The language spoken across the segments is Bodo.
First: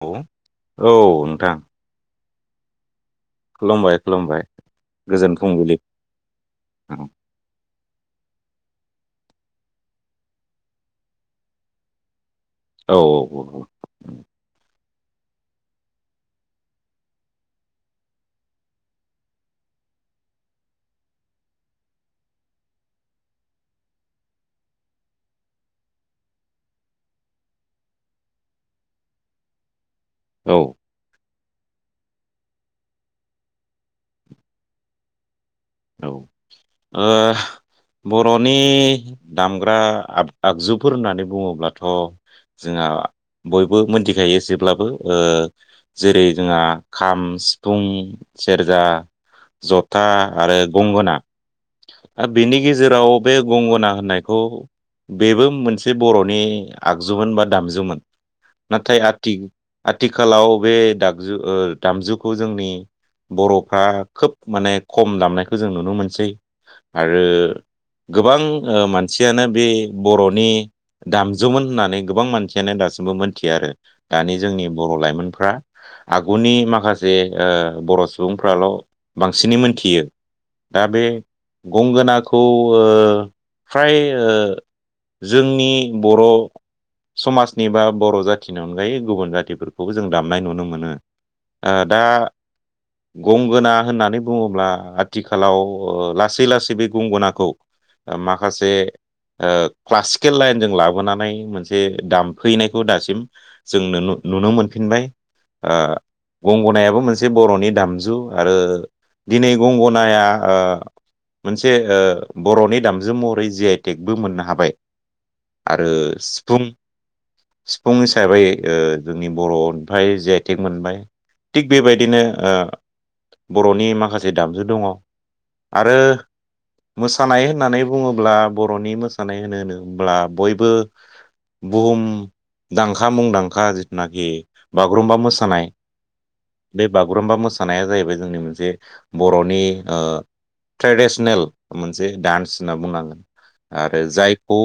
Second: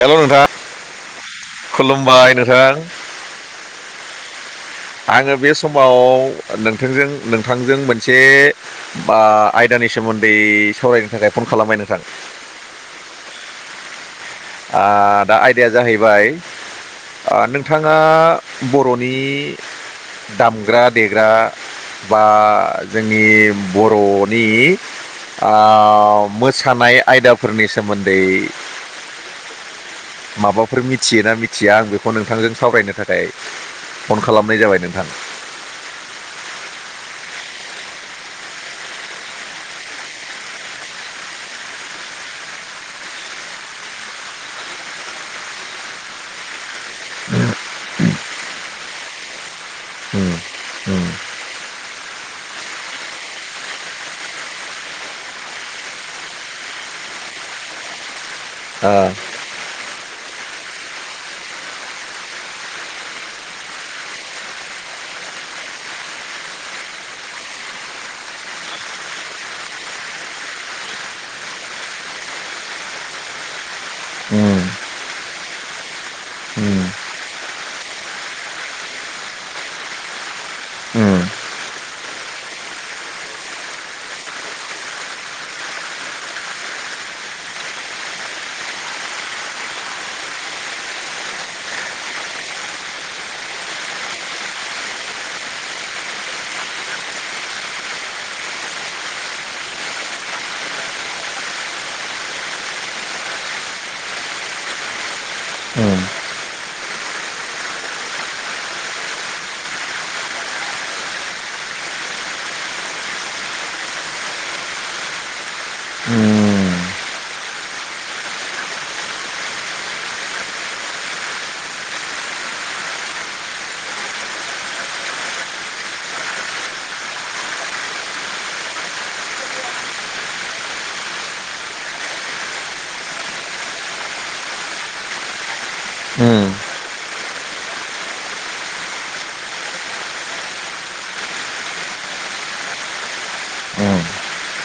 औ हेल' नोंथां औ नोंथां खुलुमबाय नोंथां। खुलुमबाय खुलुमबाय। आङो गोजोन बे फुंबिलि समाव औ नोंथजों नोंथांजों मोनसे बा आयदानि सोमोन्दै सावरायनो थाखाय फन खालामबाय नोंथां। औ औ औ दा आयदाया जाहैबाय। नोंथाङा बर'नि दामग्रा देग्रा बा जोंनि बर'नि मोसानाय आयदाफोरनि सोमोन्दै औ माबाफोर मिथियोना? मिथिया आं बेखौ नोंथांजों सावरायनो थाखाय फन खालामनाय जाबाय नोंथां। औ आ बर'नि दामग्रा आब-आगजुफोर होननानै बुङोब्लाथ' जोंहा बयबो मोनथिखायो एसेब्लाबो ओ जेरै जोंहा खाम सिफुं सेरजा जथा आरो उम, उम, गंगना आरो बेनि गेजेराव बे गंगना होननायखौ बेबो मोनसे बर'नि आगजुमोन बा दामजुोन आ, नाथाय आथि आथिखालाव बे दामजु ओ दामजुखौ जोंनि बर'फ्रा खोब माने खम दामनायखौ जों नुनो मोनसै आरो। गोबां अ मानसियानो बे बर'नि दामजुमोन होननानै गोबां मानसियानो दा सिमबो मोनथिया आरो दानि उम, जोंनि बर' लाइमोनफ्रा आगुनि उम। माखासे अ बर' सुबुंफ्राल' बांसिनै मोनथियो। दा बे गंगनाखौ ओ फ्राय ओ जोंनि बर' समाजनि बा बर' जाथिनि अनगायै गुबुन जातिफोरखौ जों दामनाय नुनो मोनो। आ दा गंगना होननानै बुङोब्ला। आथिखालाव ओ लासै लासै बे गंगनाखौ माखासे अ क्लासिकेल लाइनजों लाबोनानै मोनसे दामफैनायखौ दासिम जों नुनो नुनो मोनफिनबाय ओ गंगनायाबो मोनसे बर'नि दामजु आरो दिनै गंगनाया मोनसे अ बर'नि दामजु महरै जि आइटेकबो मोननो हाबाय। आरो सिफुं सिफुं हिसाबै ओ जोंनि बर' ओफ्राय जे आइटेक मोनबाय थिग बेबायदिनो अ बर'नि माखासे दामजु दङ आरो मोसानाय होननानै बुङोब्ला बर'नि मोसानाय होनो- होनोमब्ला बयबो बुहुमदांखा मुंदांखा जिथुनाखि बागुरुम्बा मोसानाय बे बागुरुम्बा मोसानाया जाहैबाय जोंनि मोनसे बर'नि ओ ट्रेडिसनेल मोनसे डान्स होनना बुंनांगोन आरो जायखौ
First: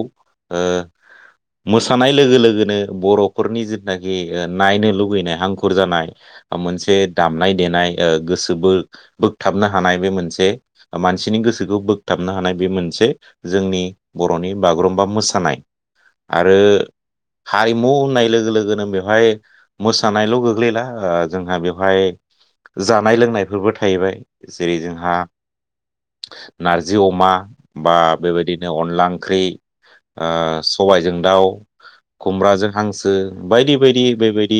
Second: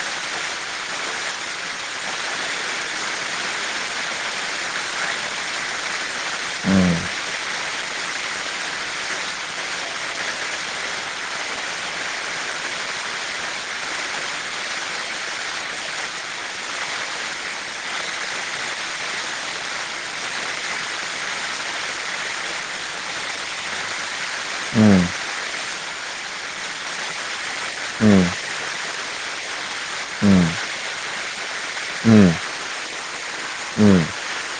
ओ मोसानाय लोगो लोगोनो बर'फोरनि जिथनाखि अ नायनो लुुबैनाय हांखुर जानाय मोनसे दामनाय देनाय ओ गोसोबो बोग थाबनो हानाय बे मोनसे मानसिनि गोसोखौ बोगथाबनो हानाय बे मोनसे जोंनि बर' नि बागुरुम्बा मोसानाय आरो हारिमु होननाय लोगो लोगोनो बेवहाय मोसानायल' गोग्लैला ओ जोंहा बेवहाय जानाय लोंनायफोरबो थाहैबाय जेरै जोंहा नारजि अमा बा आदसा बेबायदिनो अनला ओंख्रि ओ सबायजों दाउ खुमब्राजों हांसो बायदि-बायदि बेबायदि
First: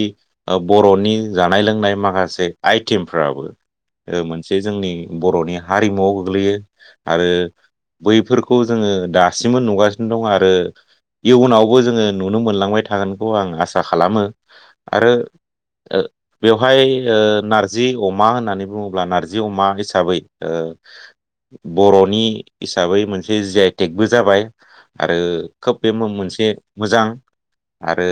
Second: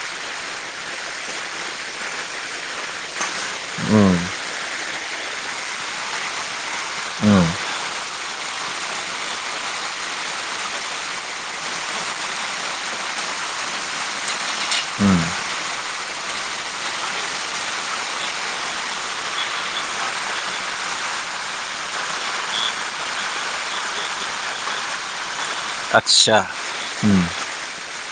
बर'नि जानाय लोंनाय माखा से आइटेमफ्राबो उम एसे जोंनि बर'नि हारिमुआव गोग्लैयो आरो। बैफोरखौ जोङो दासिमबो नुगासिनो दं आरो। इयुनावबो जोङो नुनो मोनलांबाय थागोनखौ आं आसा खालामो आरो ओ बेवहाय ओ नार्जि अमा होननानै बुङोब्ला नार जि अमा हिसाबै ओ बर'नि हिसाबै मोनसे जि आइटेकबो जाबाय आरो। खोब बे मो-मोनसे मोजां आरो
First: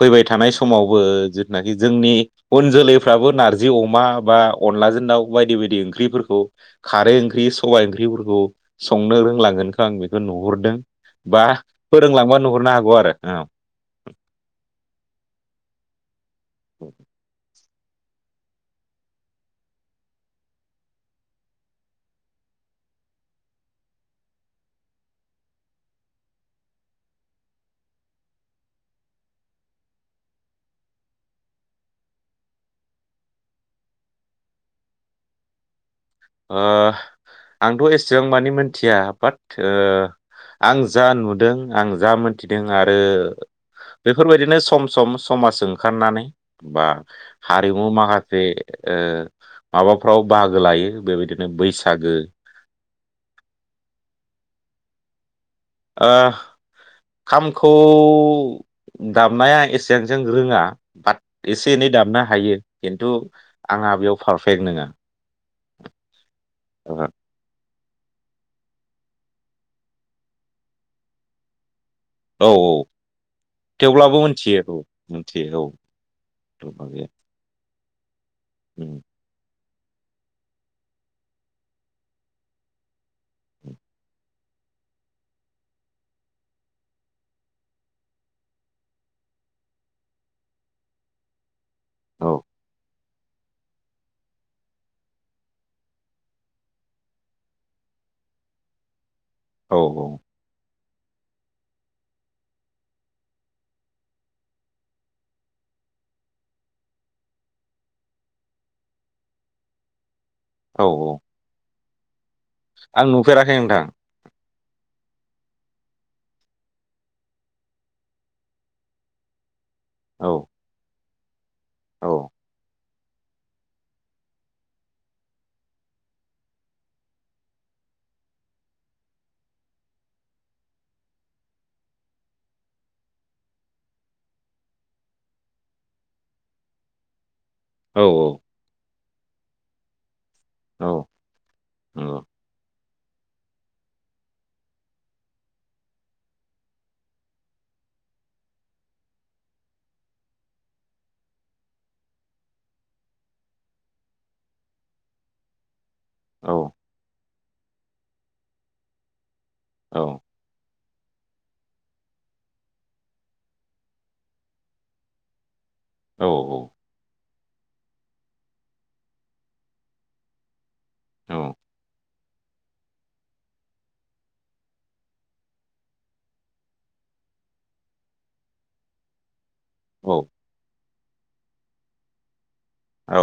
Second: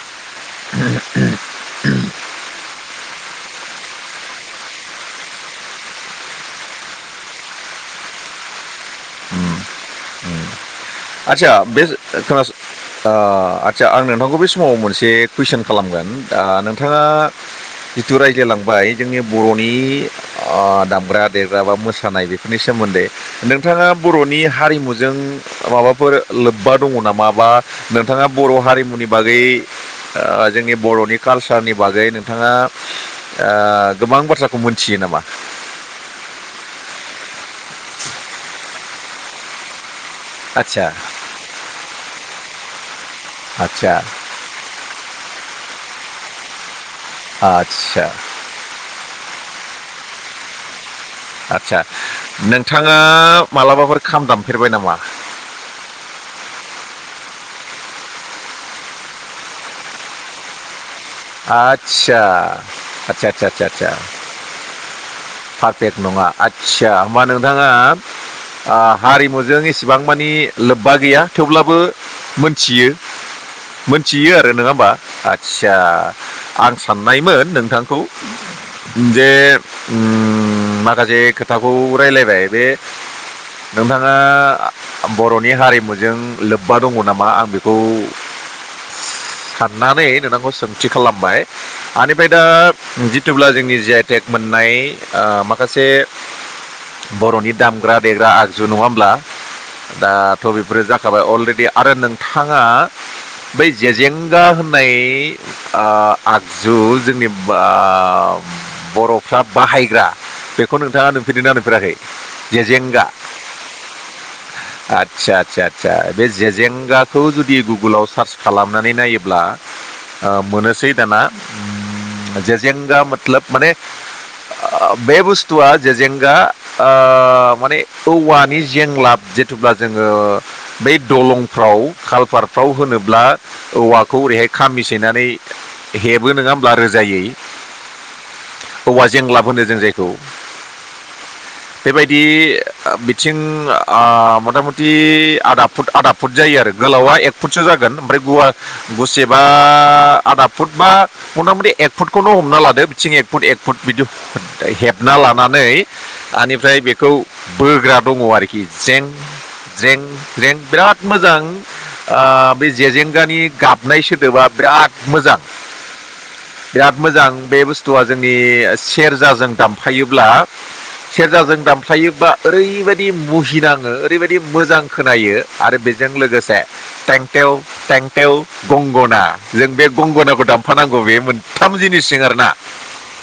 फैबाय थानाय स मावबो जिनाखि जोंनि उन जोलैफ्राबो नारजि अमा बा अनलाजों दाव बायदि बायदि ओंख्रिफोरखौ खारै ओंख्रि सबाइ ओंख्रिफोरखौ संनो रोंलाङो। नोंथां आं बेखौ नुहरदों आचसा बे खोनास ओ आरो औ आचसा आं नोंथांखौ बे समाव मोनसे कुइसन खालामगोन दा ओ नोंथाङा जिथु रायज्लायलांबाय जोंनि बर'नि ओ दामग्रा देग्रा बा मोसानाय बेफोरनि सोमोन दै नोंथाङा बर'नि हारिमुजों माबा फोर लोब्बा दङ नामा बा नोंथाङा बर' हारिमुनि बागै ओ जोंनि बर'नि कालसारनि बागै नोंथाङा ओ गोबां बाथ्राखौ मोनथियो नामा? ओ आंथ' एसेबां मानि मोनथिया बाट ओ आं आदसा जा नुदों आं जा मोनथिदों आरो आदसा बेफोरबायदिनो सम सम समाजजों ओंखारनानै बा हारिमु आदसा माखासे ओ माबाफ्राव बाहागो लायो बेबायदिनो आदसा बैसागो नोंथाङा मालाबाफोर खाम दामफेरबाय नामा? ओ खामखौ दामनाया एसांजों रोङा बाट एसे एनै आदसा दामनो हायो खिन्थु आदसा आदसा आदसा आदसा आंहा बेयाव पारफेक्ट नङा पारफेक्ट नङा आस्सा औ होमबा नोंथाङा ओ हारिमुजों एसेबां मानि लोब्बा गैया थेवब्लाबो औ मोनथियो थेवब्लाबो मोनथियो आरो मिथियो नोङा औ होमबा मिथियो आदसा औ आं माबाया साननायमोन नोंथां औ जे उम माखासे खोथाखौ रायलायबाय बे नोंथाङा बर'नि हारिमुजों लोब्बा दङ नामा आं बेखौ साननानै नोंथांखौ सोंथि खालामबाय आनिफ्राय दा जिथुब्ला जोंनि जि आइ टेक मोन नाय ओ माखासे बर'नि दामग्रा देग्रा आगजु नङा होमब्ला औ दाथ' बेफोरो जाखाबाय अलरेडि आरो नोंथाङा बै जेजेंगा होननाय ओ आगजु जेनेबा बर'फ्रा बाहायग्रा बेखौ औ नोंथाङा औ नुफेरदोंना नुफेराखै? जेजेंगा आं नुफेराखै नोंथां।। आदसा आदसा आदसा बे जेजेंगाखौ जुदि गुगोलाव सार्च खालामनानै नायोब्ला औ ओ मोनोसै दाना औ जेजेंगा मोतलोब माने ओ बे बुस्थुआ जेेजेंगा ओ माने औवानि जेंलाब जेथुब्ला जोङो बै दलंफ्राव खालपारफ्राव होनोब्ला औवाखौ खामि सैनानै हेबो नङा होमब्ला रोजायै औ औ औवा जेंलाब होनो जों जायखौ औ बेबायदि नंगौ बिथिं आ मथा मथि आदा फुट आदा फुट जायो आरो गोलावा एक फुटसो जा गोन आमफ्राय गुवार गुसेबा आदा फुट बा मथा मथि एक फुटखौनो हमना ला दो बिथिं एक फुट एक फुट बिदि हेबना लानानै आनिफ्राय बेखौ बोग्रा दङ आरोखि ज्रें औ ज्रें ज्रें बिराद मोजां ओ बे जेजेंगानि गाबनाय सोदोबा बिराद मोजां औ बिराद मोजां बे बुस थुआ जोंनि सेरजाजों दामफायोब्ला औ सेरजाजों दामफायोबा ओरैबायदि मुहिनाङो ओरैबायदि मोजां खोनायो आरो बेजों लोगोसे टेंथे टेव टें टेव गंगोना जों बे औ गंगोनाखौ दामफानांगौ बे मोनथाम जिनिसजों आरोना औ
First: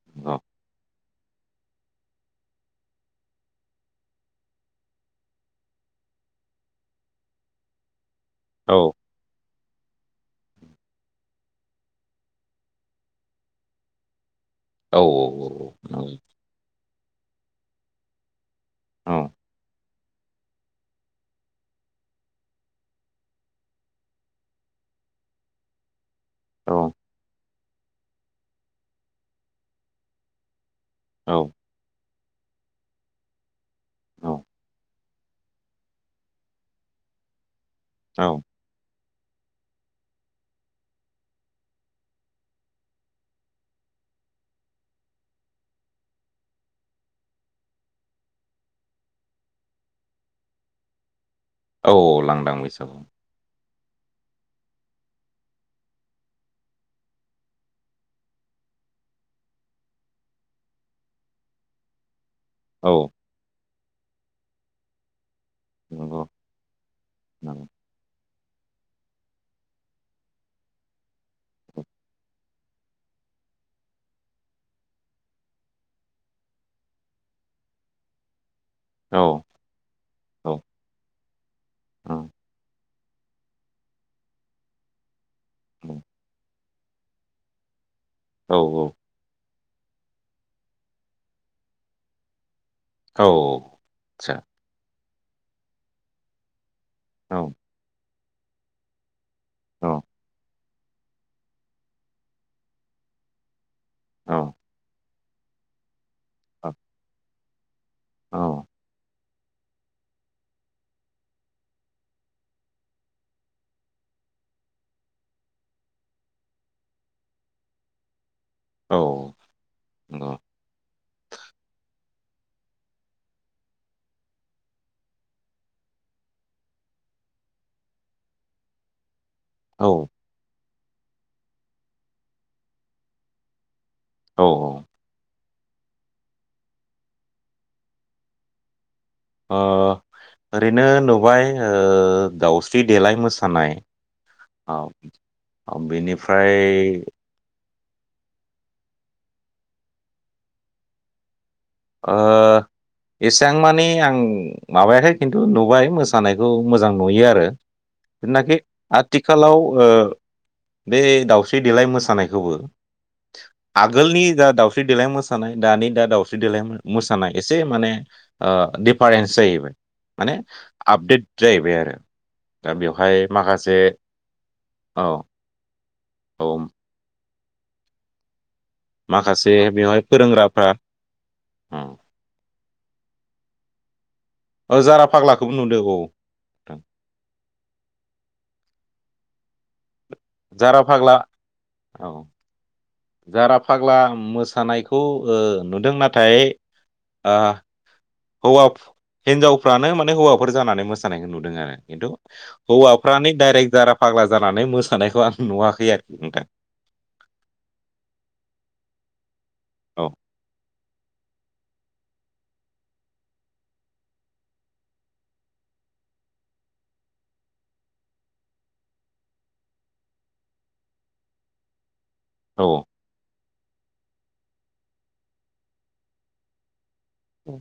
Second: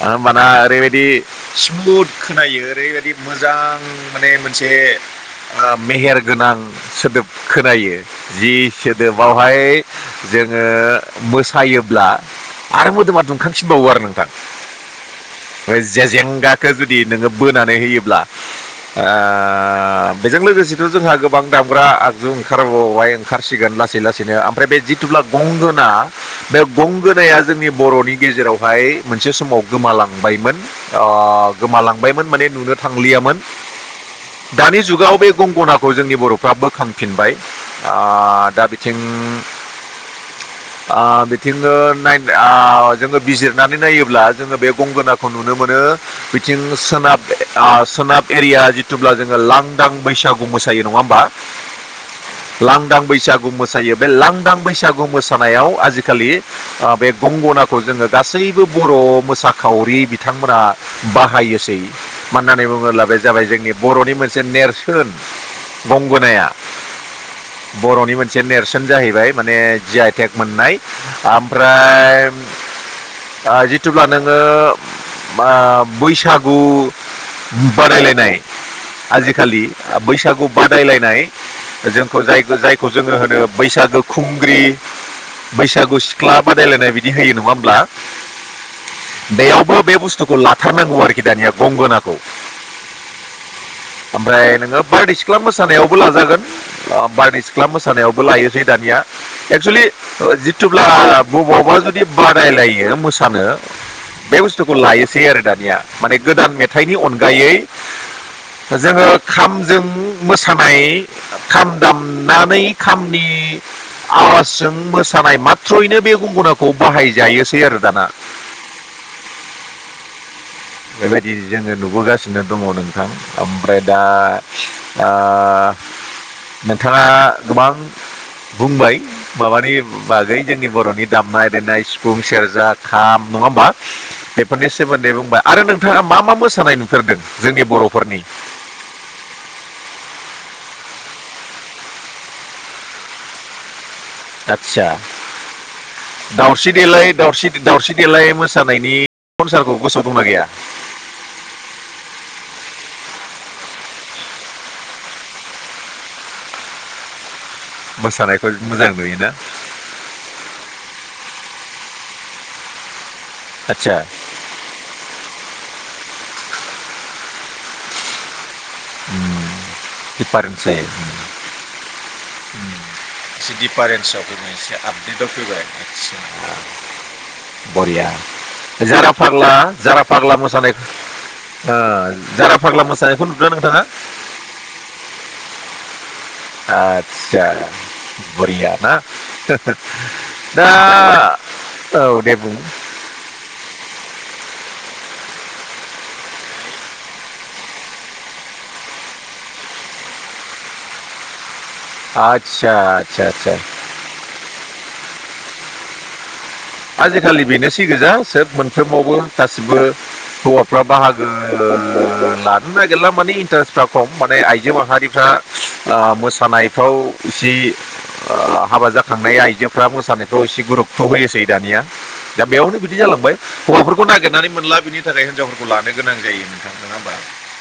होमबाना ओरैबायदि स्मुथ खोनायो ओरैबायदि मोजां माने मोनसे ओ मेहेर गोनां सोदोब खोनायो। जि सोदोबावहाय जोङो मोसायोब्ला आरो मोदोमा दुंखांफिनबावो आरो नोंथां ओ जेजेंगाखौ जुद दि नोंङो बोनानै होयोब्ला ओ बेजों लोगोसेथ' जोंहा गोबां दामग्रा आगजु ओंखारबावबाय ओंखारसिगोन लासै लासैनो ओमफ्राय बे जिथुब्ला गंगोना बे गंगोनाया जोंनि बर'नि गेजेरावहाय मोनसे समाव गोमालांबायमोन। अ औ गोमालांबायमोन माने नुनो थांलियामोन औ दानि जुगाव बे गंगनाखौ जोंनि बर'फ्रा बोखांफिनबाय औ आ दा बिथिं अ ओ बिथिंबो नाय आ जोंङो बिजिरनानै नायोब्ला जोंङो बे गंगोनाखौ नुनो मोनो बिथिं सोनाब ओ सोनाब एरिया जिथुब्ला जोंङो लांदां बैसागु मोसायो नङा होमबा? लांदां बैसागु मोसा मोसायो बे लांदां बैसागु मोसानायाव आजिखालि ओ बे गंगनाखौ जोंङो गासैबो बर' मोसाखावरि बिथांमोनहा बाहायोसै। मा होननानै बुंङोब्ला औ बे जाबाय जोंनि बर'नि मोनसे नेरसोन। नंगौ गंगोनाया औ बर'नि मोन मोनसे नेरसोन जाहैबाय माने जि आइ टेक मोननाय ओमफ्राय जिथुब्ला नोंङो बैसागु बादायलायनाय औ आजिखालि बैसागु औ बादायलायनाय जोंखौ औ जाय जाय खौ जोंङो होनो बैसागो खुंग्रि बैसागु सिख्ला बादायलायनाय बि बिदि होयो नङा होमब्ला? औ औ। बैयावबो बे बुस्थुखौ लाथारनांगौ आरोखि दानिया गंगोनाखौ। आदसा ओमफ्राय नोंङो बारदै सिख्ला मोसानायावबो लाजागोन। औ बारदै सिख्ला मोसानायावबो लायोसै दानिया एक्सुवेलि औ ओ जि जिथुब्ला बबावबा जुदि बादायलायो मोसानो औ बे बुस्थुखौ लायो। सै आरो दानिया माने गोदान मेथाइनि अनगायै औ नंगौ जोङो खामजों मोसानाय खाम दामनानै खामनि आवाजजों मोसानाय माथ्र'यैनो बे गंगनाखौ बाहायजायोसै आरो दाना। औ नंगौ। बेबायदि जोंङो नुबोगासिनो दंङ नोंथां ओमफ्राय दा आ नोंथाङा गोबां बुंबाय माबानि औ बागै जोंनि बर'नि दामनाय देनाय सिफुं सेरजा खाम नङा होमबा? औ ओ बेफोरनि सोमोन्दै बुंबा आरो नोंथाङा मा मा मोसानाय नुफेरदों जोंनि बर'फोरनि ओरैनो नुबाय ओ दाउस्रि देलाय मोसानाय। औ आतसा बेनिफ्राय दाावस्रि देलाय दावस्रि दावस्रि देलाय मोसानायनि संसारखौ गोसोआव दंना गैया? ओ एसेबां मानि आं माबायाखै खिन्थु नुबाय मोसानायखौ मोजां नुयो आरो। मोसानायखौ जिनाखि मोजां नुयोना आथिखालाव ओ बे दाउ दावस्रि देलाय मोसानायखौबो आदसा आगोलनि जा दावस्रि देलाय मोसानाय दानि दा दाउस स्रि देलाय मोसानाय एसे माने ओ दिडिफारेन्स जाहैबाय माने आपडेट जाहैबाय आरो। दा बेवहाय एसे माखासे दिफारेन्सआव फैबाय एसे औ आपडेटआव फैबाय। औ। बरिया। जारा फाग्ला माखासे बेवहाय जारा फाग्ला मोसानाय फोरोंग्राफ्रा ओ औ जारा फाग्ला मोसानायखौनो नोंथाङा औ जारा फाग्लाखौबो नुदों औ। नोंथां। आतसा बरिया ना? दा जारा फाग्ला औ दे बुं जारा फाग्ला मोसानायखौ ओ नुदों नाथाय ओ हौवा हिनजावफ्रानो माने हौवाफोर जानानै मोसानायखौ नुदों आङो। खिन्थु आदसा आदसा हौवाफ्रानो आदसा दडाइरेक्ट जारा फाग्ला जानानै मोसानायखौ आं नुवाखै आरोखि नोंथां। आजिखालि बेनोसै गोजा सोब मोनफ्रोमावबो गासिबो औ हौवा [unintelligible] बाहागो लानो नागिरला, माने इन्टारेस्टफ्रा खम माने आइजो माहारिफ्रा ओ मोसानायफ्राव जि ओ हाबा जाखांनाय आइजोफ्रा मोसानायखौ एसे गुरुतथ' होयोसै। दानिया दा बेयावनो औ बिदि जालांबाय। हौवाफोरखौ नागिरनानै मोनला बिनि थाखाय हिनजावफोरखौ लानो गोनां जायो नोंथां नङा होमबा? औ।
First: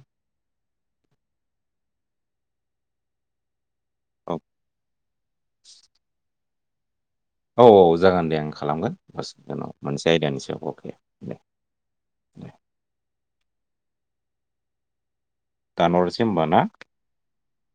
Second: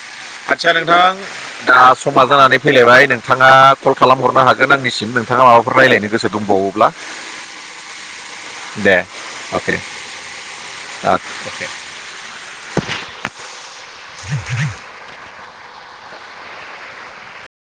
आच्चसा नोंथां दा समा जानानै फैलायबाय नोंथाङा कल खालाम हरनो हागोन आंनिसिम नोंथाङा माबाफोर रायजलायनो गोसो दंबावोब्ला। औ औ जागोन दे आं खालामगोन दे [unintelligible] औ मोनसे आयदानि सायाव अके दे। [unintelligible] दानहरसै होमबा ना?